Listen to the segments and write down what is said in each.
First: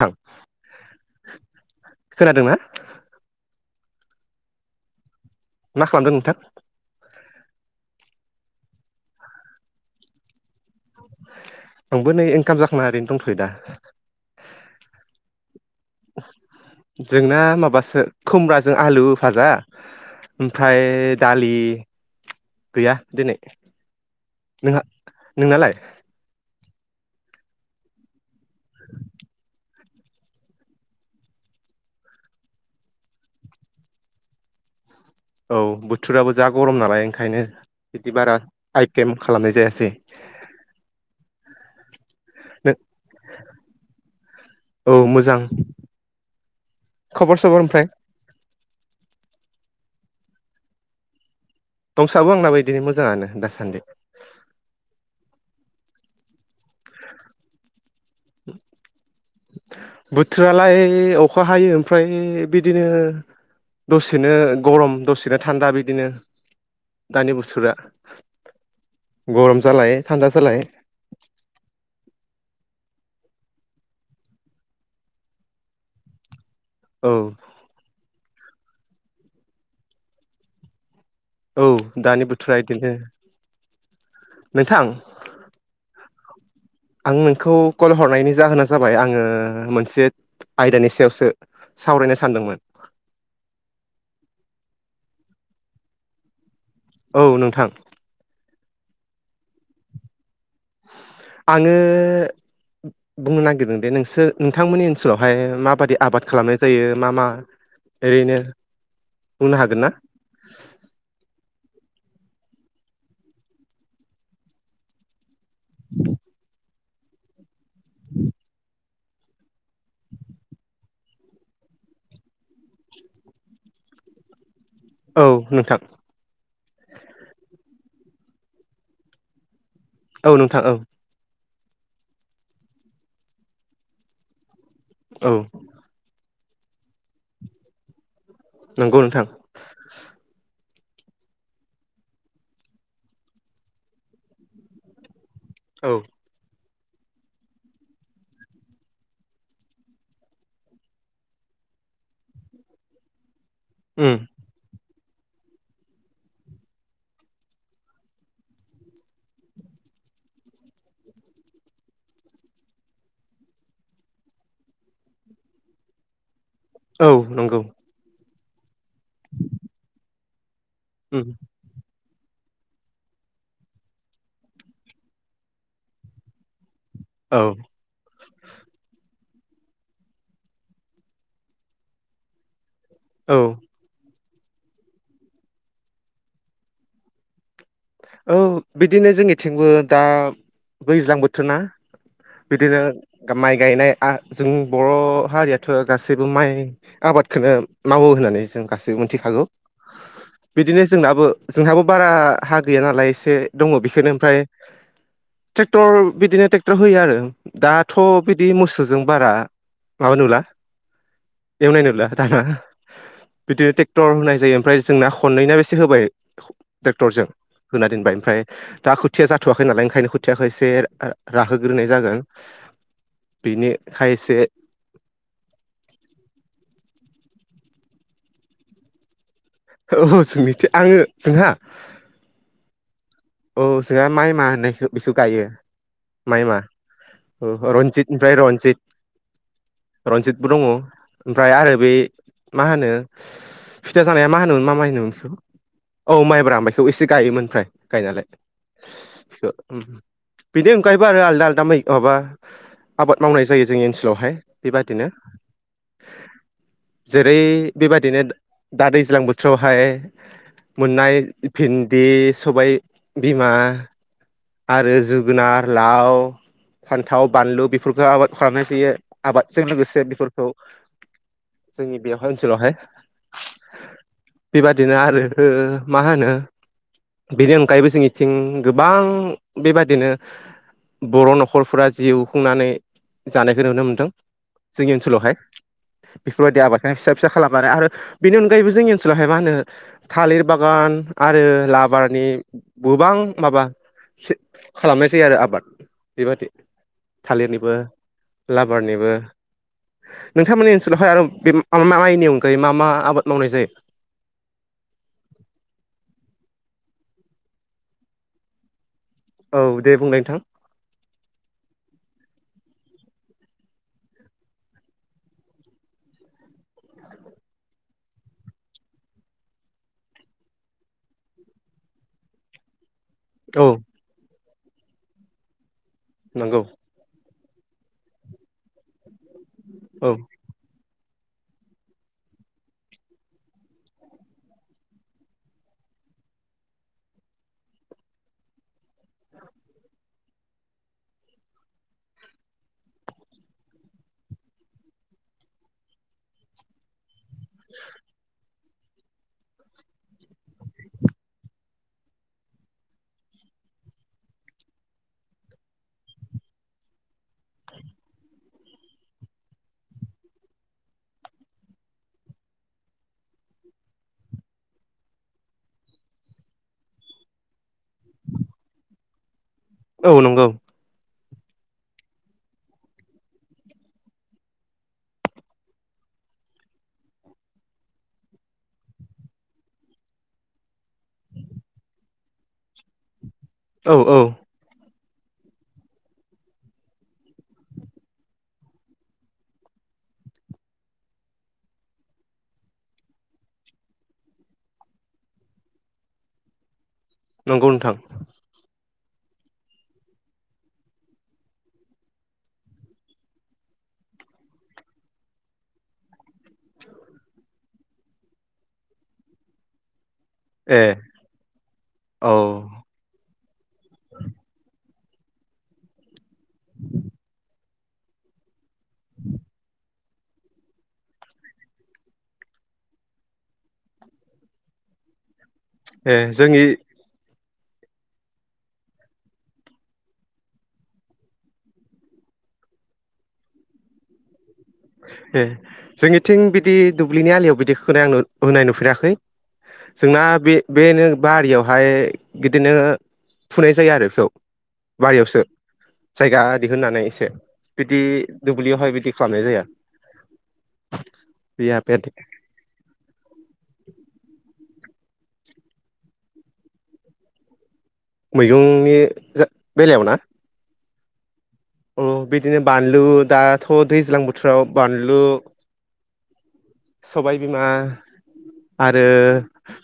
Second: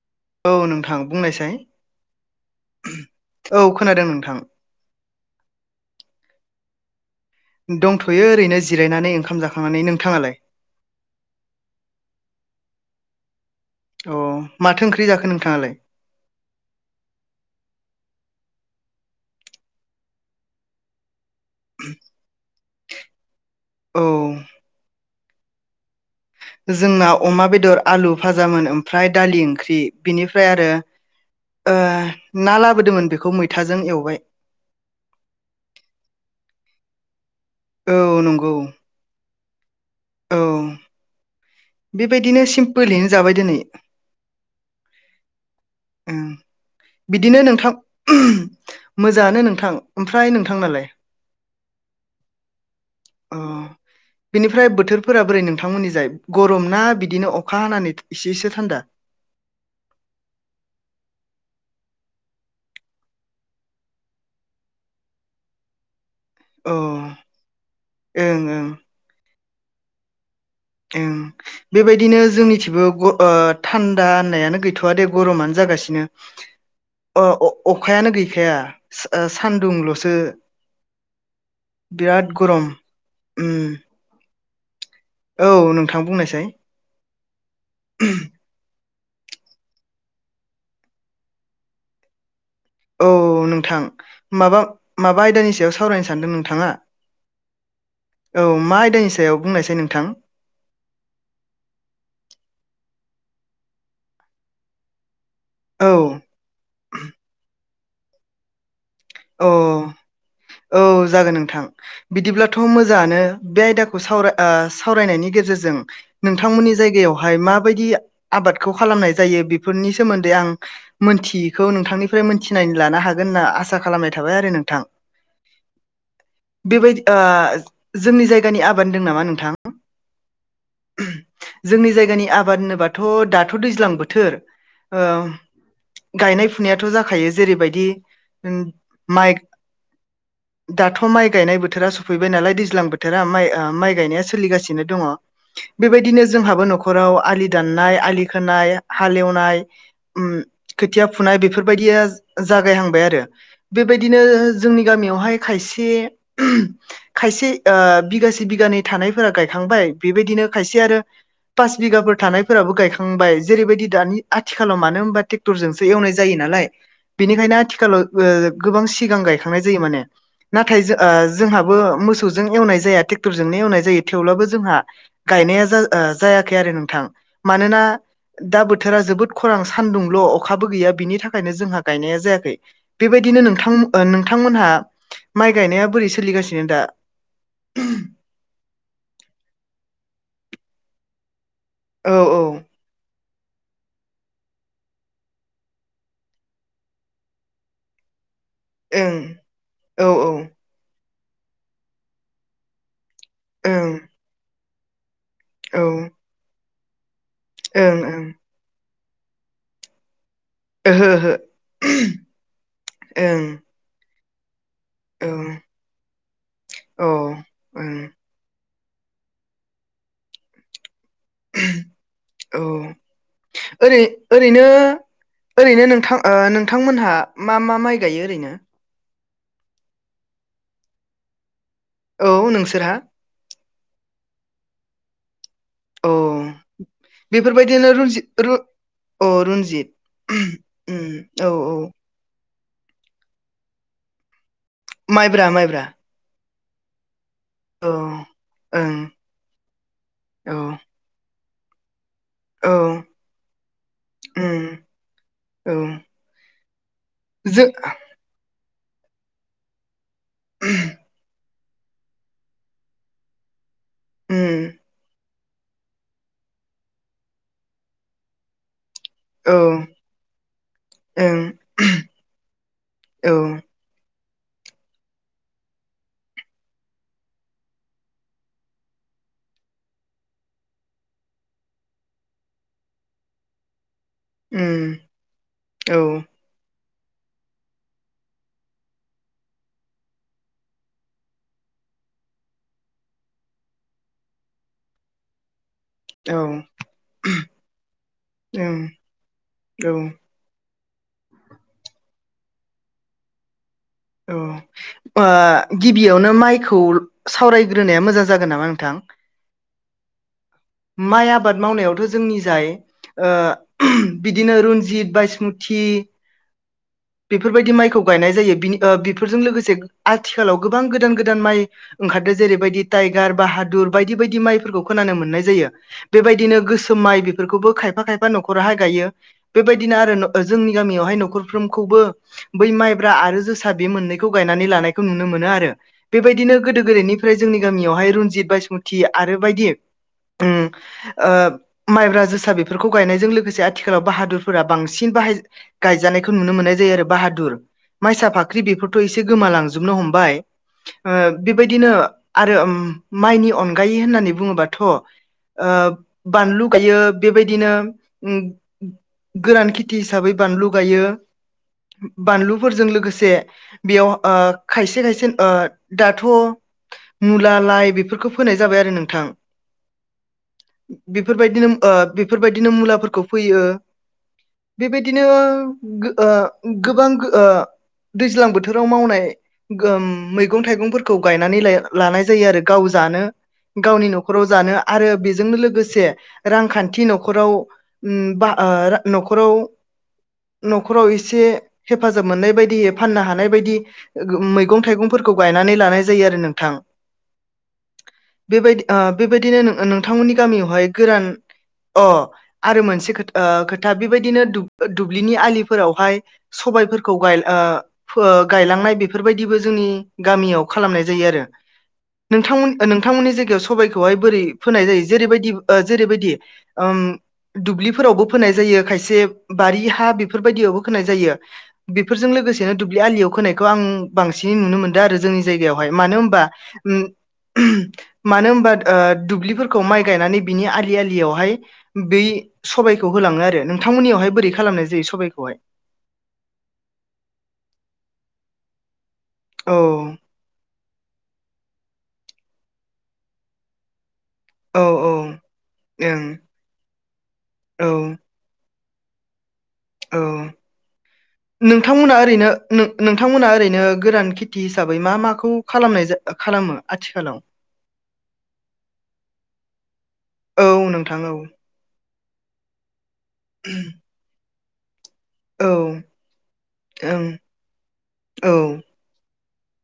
थां औ नोंथां बुंनायसाय खोनादोंना औ खोनादों नोंथां मा खालामदों नोंथां दंथ'यो ओरैनो जिरायनानै ओंखाम जाखांनानै नोंथाङालाय आंबो नै ओंखाम जाखांना ओरैनो दंथ'यो दा अ माथो ओंख्रि जाखो नोंथाङालाय? जोंना माबासो खुमब्राजों आलु भाजा ओमफ्राय दालि गैया दिनै औ नोंहा नोंनालाय? जोंना अमा बेदर आलु भाजामोन ओमफ्राय दालि ओंख्रि बिनिफ्राय आरो ओ ना लाबोदोंमोन बेखौ मैथाजों एवबाय औ बोथोराबो जा गरम नालाय ओंखायनो औ बिदि बारा नंगौ आइटेम खालामनाय जायासै। औ बेबायदिनो नों सिम्पोलैनो जाबाय दिनै औ मोजां ओम खबर बिदिनो सबर नोंथां ओमफ्राय [unintelligible] मोजाङानो नोंथां ओमफ्राय नोंथां नालाय? दंसाबो आंनाबो बिदिनो मोजाङानो अ दासान्दि बिनिफ्राय बोथोरफोरा बोरै नोंथांमोननि जाय? गरमना बिदिनो अखा हानानै इसे इसे थान्दा। बोथोरालाय अखा हायो ओमफ्राय ओय बिदिनो दसेनो गरम दसेनो थान्दा बिदिनो। औ ओं दानि बोथोरा ओं गरम जालाय थान्दा जालाय ओम बेबायदिनो जोंनिथिंबो ग ओ थान्दा होननायानो गैथ'वा दे गरमानो जा गासिनो। औ अ अ-अखायानो गैखाया ओ सानदुंल'सो औ बिराद दानि बोथोरा गरम इदिनो उम नोंथां औ नोंथां बुंनायसाय आं नोंखौ कल हरनायनि जाहोना जाबाय आङो मोनसे आयदानि सायावसो सावरायनो सानदोंमोन औ नोंथां माबा माबा आयदानि सायाव सावरायनो सानदों नोंथाङा औ नोंथां औ मा आयदानि सायाव बुंनायसाय नोंथां आङो बुंनो नागिरदों दे नोंसोर नोंथांमोननि ओनसोलाव हाय औ माबायदि आबाद खालामनाय जायो मा मा ओरैनो औ बुंनो हागोन ना औ जागोन नोंथां बिदिब्लाथ' मोजाङानो बे आयदाखौ सावरा ओ सावरायनायनि गेजेरजों नोंथांमोननि जायग यावहाय माबायदि आबादखौ खालामनाय जायो बेफोरनि सोमोन्दै आं मोनथियैखौ नोंथां निफ्राय मोनथिनायनि लानो हागोन होनना आसा खालामनाय थाबाय आरो नोंथां। औ नोंथां। बेबायदि ओ जोंनि जायगानि आबाद होनदों नामा नोंथां? औ नोंथां औ जोंनि जायगानि आबाद होनोबाथ' दाथ' दैज्लां बोथोर ओ औ गायनाय फुनायाथ' जाखायो जेरैबायदि नंगौ नोंथां माइ दाथ' माइ गायनाय बोथोरा सफैबाय नालाय दैज्लां बोथोरा माइ ओ माइ गायनाया सोलिगासिनो दङ। औ बेबायदिनो जोंहाबो न'ख खराव आलि दाननाय आलि खोनाय हाल एवनाय ओम खोथिया फुनाय बेफोरबायदि यास जागायहांबाय आरो उम बेबायदिनो जोंनि गामियावहाय खायसे खायसे ओ बिगासे बिगानै थानायफोरा गायखांबाय बेबायदिनो खायसे आरो पास बिगाफोर थानायफोराबो गायखांबाय जेरैबायदि दानि आथिखालाव मानो होनबा ट्रेक्टरजोंसो एवनाय जायो नालाय औ बेनिखायनो नंगौ आथिखालाव ओ‌ गोबां सिगां गायखांनाय जायो माने नाथाय जो ओ उम जोंहाबो मोस सौजों एवनाय जाया ट्रेक्टर जोंनो एवनाय जायो थेवब्लाबो जोंहा गायनाया जाय ओ जायाखै आरो नों थां औ मानोना दा बोथोरा जोबोद खरान सानदुंल' अखाबो गैया बिनि थाखायनो जोंहा गायनाया जायाखै औ बेबायदिनो नोंथां ओ नों थांमोनहा माइ गायनाया बोरै सोलिगासिनो दा? औ बिदिनो जोंनिथिंबो दा दैज्लां बोथोर बोथोरना औ औ बिदिनो माइ गायनाय जों बर' हारियाथ' गासैबो माइ आबादखौनो मावो होननानै जों गासैबो ओं मिथिखागौ औ औ बिदिनो जोंनाबो जोंहाबो बारा हा गैया नालाय एसे दङ ओं बेखौनो ओमफ्राय औ ट्रेक्टर ओं बिदिनो ट्रेक्टर होयो आरो दाथ' ओं बिदि मोसौ मोसौजों बारा माबा नुला ओहो एवनाय नुला दाना ओहो ओं बिदिनो ट्रेक्टर होनाय जायो ओमफ्राय जोंना औ खननैना बेसे होबाय औ ट्रेक्टरजों होना ओं दोनबाय ओमफ्राय दा खुथिया जाथ'वाखै नालाय ओंखायनो खुथियखौ एसे राहोग्रोनाय जागोन औ बेनि ओरै खायसे ओरैनो ओरैनो नोंथां नोंथांमोनहा मा मा माइ गायो ओरैनो? औ जों मिथि आङो जोंहा? औ नोंसोरहा औ जोंहा माइ मा होननायखौ बेखौ गायो औ माइ मा बेफोरबायदिनो रनजि रन्जितमफ्राय रु रन्जित अ रन्जित रन्जितबो दङ उम ओमफ्राय औ औ आरो बे मा होनो फिथा जानाया मा होनोमोन मा माइ होनोमोन बेखौ माइब्रा माइब्रा औ माइब्रा माय बेखौ एसे गायोमोन। औ गाय ओं नालाय औ बिदि ओंखायोबा आरो आलदा आलदा मै माबा औ आबाद मावनाय जायो जोंनि ओनसोलावहाय उम बेबादिनो औ जेरै जो बेबायादिनो दा दैज्लां बोथोरावहाय मोननाय भिन्दि सबाय बिमा उम आरो जोगोनार लाव फान्थाव बानलु बेफोरखौ आबाद खालामनाय जायो। औ आबादजों ओं लोगोसे बेफोरखौ जोंनि बेवहाय ओनसोलावहाय औ उम बेबादिनो आरो मा होनो बेनि अनगायैबो जोंनिथिं गोबां बेबादिनो बर' न'खरफोरा जिउ खुंनानै जानायखौ नुनो मोनदों। जोंनि ओनसोलावहाय औ बेफोरबायदि आबाद फिसा फिसा खालाम आरो बेनि अनायैबो जोंनि ओनसोलावहाय मा होनो थालिर बागान आरो आबादनि गोबां माबा खालामनाय जायो आरो आबाद। औ बेबादि थालिरनिबो ओं लाबारनिबो नोंथांमोननि ओनस़लावहाय आरो बे मा म माइनि अनगायै मा मा आबाद मावनाय जायो? औ गिबियावनो माइखौ सावरायग्रोनाया मोजां जागोन नामा नोंथां? औ दे बुंलाय नोंथां माइ आबाद मावनायावथ' जोंनि जाय बिदिनो रन्जित बासमुति बेफोरबायदि माइखौ गायनाय जायो बिनि बेफोरजों लोगोसे आथिखालाव गोबां गोदान गोदान माइ ओंखारदों जेरैबायदि टाइगार औ बाहादुर बायदि बायदि माइफोरखौ खोनानो मोननाय जायो बेबायदिनो नंगौ गोसोम माइ बो खायफा खायफा न'खराहाय गायो बेबायदिनो औ आरो जोंनि गामियावहाय न'खरफ्रोमखौबो बै मायब्रा आरो मोननैखौ गायनानै लानायखौ नुनो मोनो आरो बेबायदिनो गोदो गोदायनिफ्राय जोंनि गामियावहाय रनजित बाय बासमुथि आरो बायदि उम ओ माइब्रा जोसा बेफोरखौ गायनायजों लोगोसे आथिखालाव बाहादुरफोरा बांसिन गायजानायखौ नुनो मोननाय जायो आरो बाहादुर माइसा फ ओंख्रि बेफोरथ' एसे गोमालांजोबनो हमबाय। बेबायदिनो आरो माइनि अनगायै होननानै बुङोबाथ' ओ बानलु गायो बेबायदिनो ओ गोरान खेथि हिसाबै बानलु गायो बानलुफोरजों लोगोसे बेयाव ओ खायसे खायसे ओ दाथ' मुला लाइ बेफोरखौ फोनाय जाबाय आरो नोंथां। औ नंगौ। बेफोरबायदिनो ओ बेफोरबायदिनो मुलाफोरखौ फैयो। बेबायदिनो गो ओ गोबां गो ओ दैज्लां बोथोराव मावनाय गोम मैगं थाइगंफोरखौ गायनानै लाय लानाय जायो आरो गाव जानो। औ गावनि औ न'खराव जानो। आरो बेजोंनो लोगोसे रांखान्थि न'खराव उम बा ओ न'खराव न'खराव एसे हेफाजाब मोननाय बायदियै फाननो हानाय बायदि उम मैगं थाइगंफोरखौ गायनानै लानाय जायो आरो नोंथां। नंगौ नोंथां। बेबायदि ओ बेबायदिनो नोंथांमोननि गामियावहाय गोरान अ आरो मोनसे ओ खोथा बेबायदिनो दुब्लिनि आलिफोरावहाय सबायफोरखौ गाय ओ फो गायलांनाय बेफोरबायदिबो जोंनि गामियाव ए खालामनाय जायो आरो औ नोंथांमोन नोंथांमोननि जायगायाव सबाइखौहाय बोरै फोनाय जायो? जेरैबायदि ओ जेरैबायदि ओम दुब्लिफोरावबो फोनाय जायो। खायसे बारि हा बेफोरबायदियावबो खोनाय जायो बेफोरजों लोगोसे -नो दुब्लि आलियाव खोनायखौ आं बांसिन नुनो मोनदों आरो जोंनि जायगायावहाय मानो ए होमबा जोंनि उम। उहुम। मानो होनबा ओ दुब्लिफोरखौ माइ गायनानै बिनि आलि आलियावहाय बै सबाइखौ होलाङो आरो नोंथांमोननियावहाय बोरै खालामनाय जायो ए सबायखौहाय जोंनिथिं बिदि दुब्लिनि आलियाव बिदि खोनाय आं होनाय नुफेराखै। औ जोंना बे बेनो। बारियावहाय बिदिनो फुनाय जायो आरो खौ। औ बारियावसो ओं जायगा दिहुननानै एसे औ बिदि दुब्लियावहाय बिद सारनाय जाया। औ बे नोंथांमोना ओरैनो नो नोंथांमोना ओरैनो गोरान खिथ -थि हिसाबै मा माखौ खालामनाय जा खालामो आथिखालाव। मैगंनि जा बेलायाव ना? औ नोंथां औ। अ बिदिनो बानलु दाथ' दैज्लां बोथोराव बानल औ। ओं सबायबिमा औ आरो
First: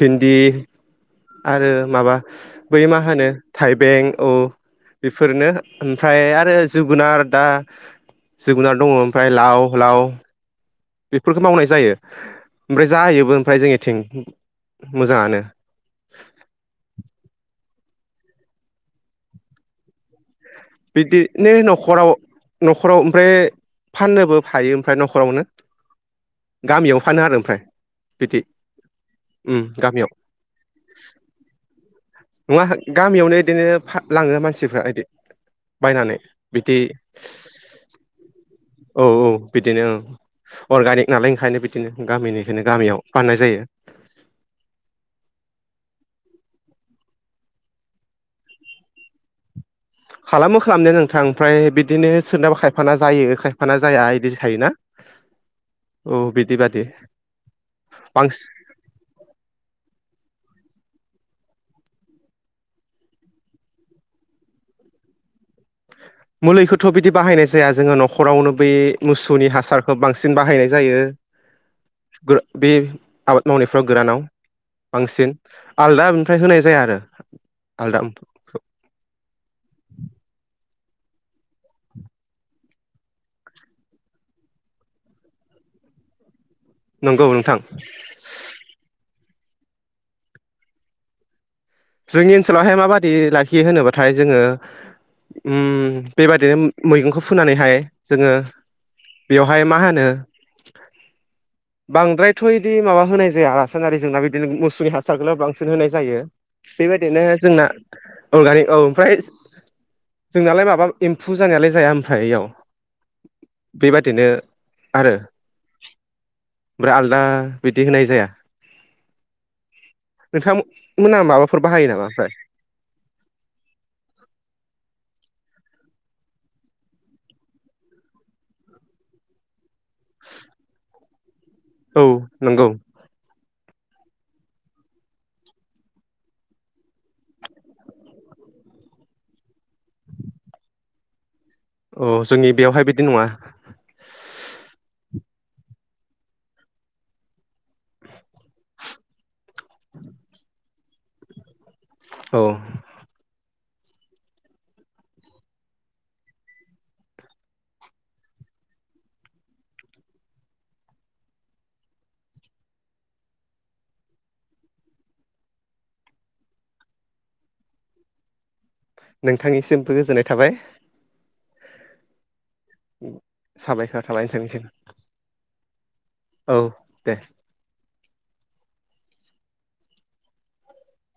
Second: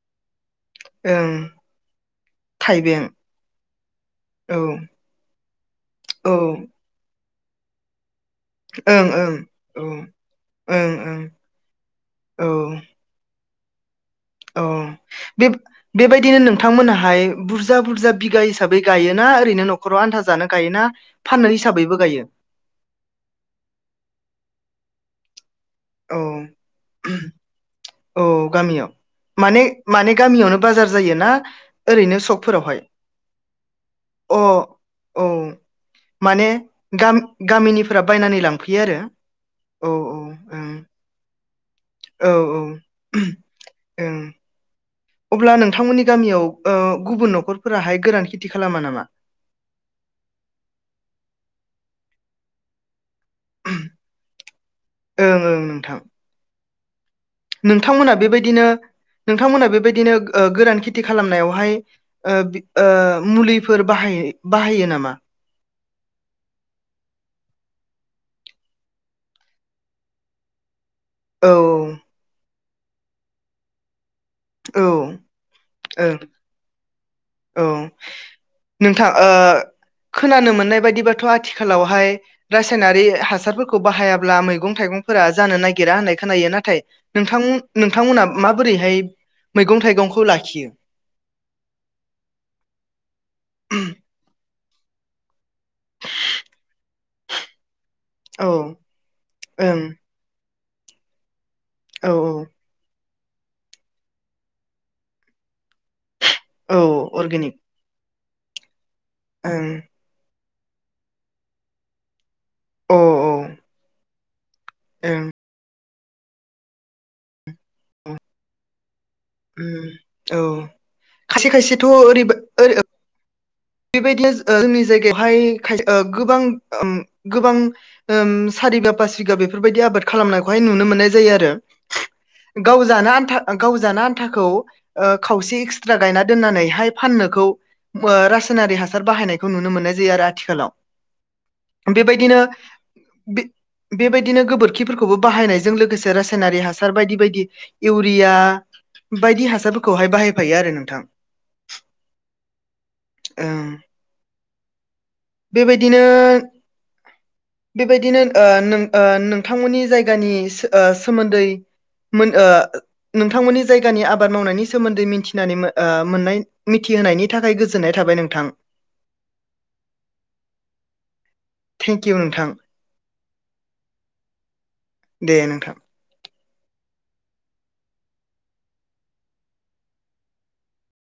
फिन्दि। ओं आरो माबा बै मा थाइबें होनो थाइबें औ। बेफोरनो ओमफ्राय औ आरो जोगोनार। दा जोगोनार दङ ओं ओमफ्राय ओं लाव लाव। औ ओं ओं बेफोरखौ मावनाय जायो औ ओमफ्राय जायोबो ओमफ्राय जोंनिथिं। औ मोजाङानो बे बेबायदिनो नोंथांमोनाहाय बुस बुरजा बुरजा बिगा हिसाबै गायोना ओरैनो नख'राव आन्था जानो? गायोना फाननो बिदिनो हिसाबैबो न'खराव गायो न'खराव ओमफ्राय फाननोबो फायो ओमफ्राय न'खरावनो। औ गामियाव फानो आरो ओमफ्राय। औ बिदि गामियाव उम माने गामियाव माने गामियावनो बाजार जायो ना? ओरैनो नङा सकफोरावहाय गामियावनो बिदिनो अ लाङो मानसिफ्रा बिदि औ। बायनानै माने बिदि गाम-गामिनिफोरा बायनानै लांफैयो आरो औ औ बिदिनो औ औ उम। अर्गानिक नालाय ओंखायनो बिदिनो गामिनिखौनो गामियाव फाननाय जायो। ओं अब्ला नोंथांमोननि गामियाव ओ गुबुन न'खरफोराहाय गोरान खेथि खालामा नामा? खालामो खालामनाया नोंथां फ्राय बिदिनो सोरनाबा खायफाना जायो खायफाना जाया इदि थायोना ओं ओं नोंथां औ बिदि बादि। नोंथांमोना बांसिन बेबायदिनो नोंथांमोना बेबायदिनो गो ओ गोरान खेथि खालामनायावहाय ओ ओ मुलिफोर बाह बाहायो नामा? [inaudible] मुलिखौथ' बिदि बाहायनाय जाया जोङो न'खरावनो बै मुसौनि हासारखौ बांसिन बाहायनाय जायो औ गोर बे आबाद मावनायफ्राव गोरानाव औ बांसिन आलदा औ निफ्राय होनाय जाया आरो औ आलदा नोंथां। खोनानो मोननाय बायदिबाथ' आथिखालावहाय रासायनारि हासारफोरखौ बाहायाब्ला मैगं थाइ थंफोरा जानो नागिरा होननाय खोनायो ना नंगौ नों नोंथां नोंथांमोना माबोरैहाय मैगं थाइगंखौ लाखियो जोंनि ओनसोलावहाय माबादि लाखियो होनोबाथाय जोङो बेबादिनो मैगंखौ फुनानैहाय जोङो औ बेवहाय मा ओं होनो औ बांद्रायथ' बिदि माबा होनाय जाय जोंहा रासनारि जोंना बिदिनो मोसौनि हासारखौनो बांसिन होनाय जायो औ बेबायदिनो जोंना नलगारि ओम। ओ जोंनालाय माबा एम्फौ जानायालाय जाया ओमफ्राययाव अ औ बेबादिनो आरो ओं ओमफ्राय आलदा बिदि होनाय जाया औ नोंथां मोना खायसे माबाफोर खायसेथ' बाहायो नामा ओरै ओमफ्राय ओै बेबायदिनो ओ जोंनि जायगायावहायाय खाय ओ गोबां ओम गोबां ओम सा सारिबा पास बिगा बेफोरबायदि आबाद खालामनायखौहाय नुनो मोननाय जायो आरो। औ नंगौ। गाव जानो आन्था गाव जाना आन्थाखौ खावसे एक्सट्रा गायना दोननानैहाय फाननोखौ सोनारि हासार बाहायनायखौ नुनो मोननाय जायो आरो आथिखालाव औ बेबायदिनो जोंनि बेयावहाय बिदि नङा बेबायदिनो गोबोरखिफोरखौ खौबो बाहायनायजों लोगोसे इउरिया बायदि बायदि हासार फसाफोरखौहाय बाहायफायो आरो नोंथां औ उम बेबायदिनो बेबायदिनो नों नोंथांमोननि जायगानि सोमोन्दै नोंथांमोननि जायगानि आबाद मावनायनि सोमोन्दै मिथिनानै मोननाय होनायनि थाखाय गोजोननाय थाबाय नोंथां नोंथांनिसिमबो गोजोननाय थाबाय थेंक इउ नोंथां साबायखर थाबाय नोंथांनिसिम दे नोंथां औ दे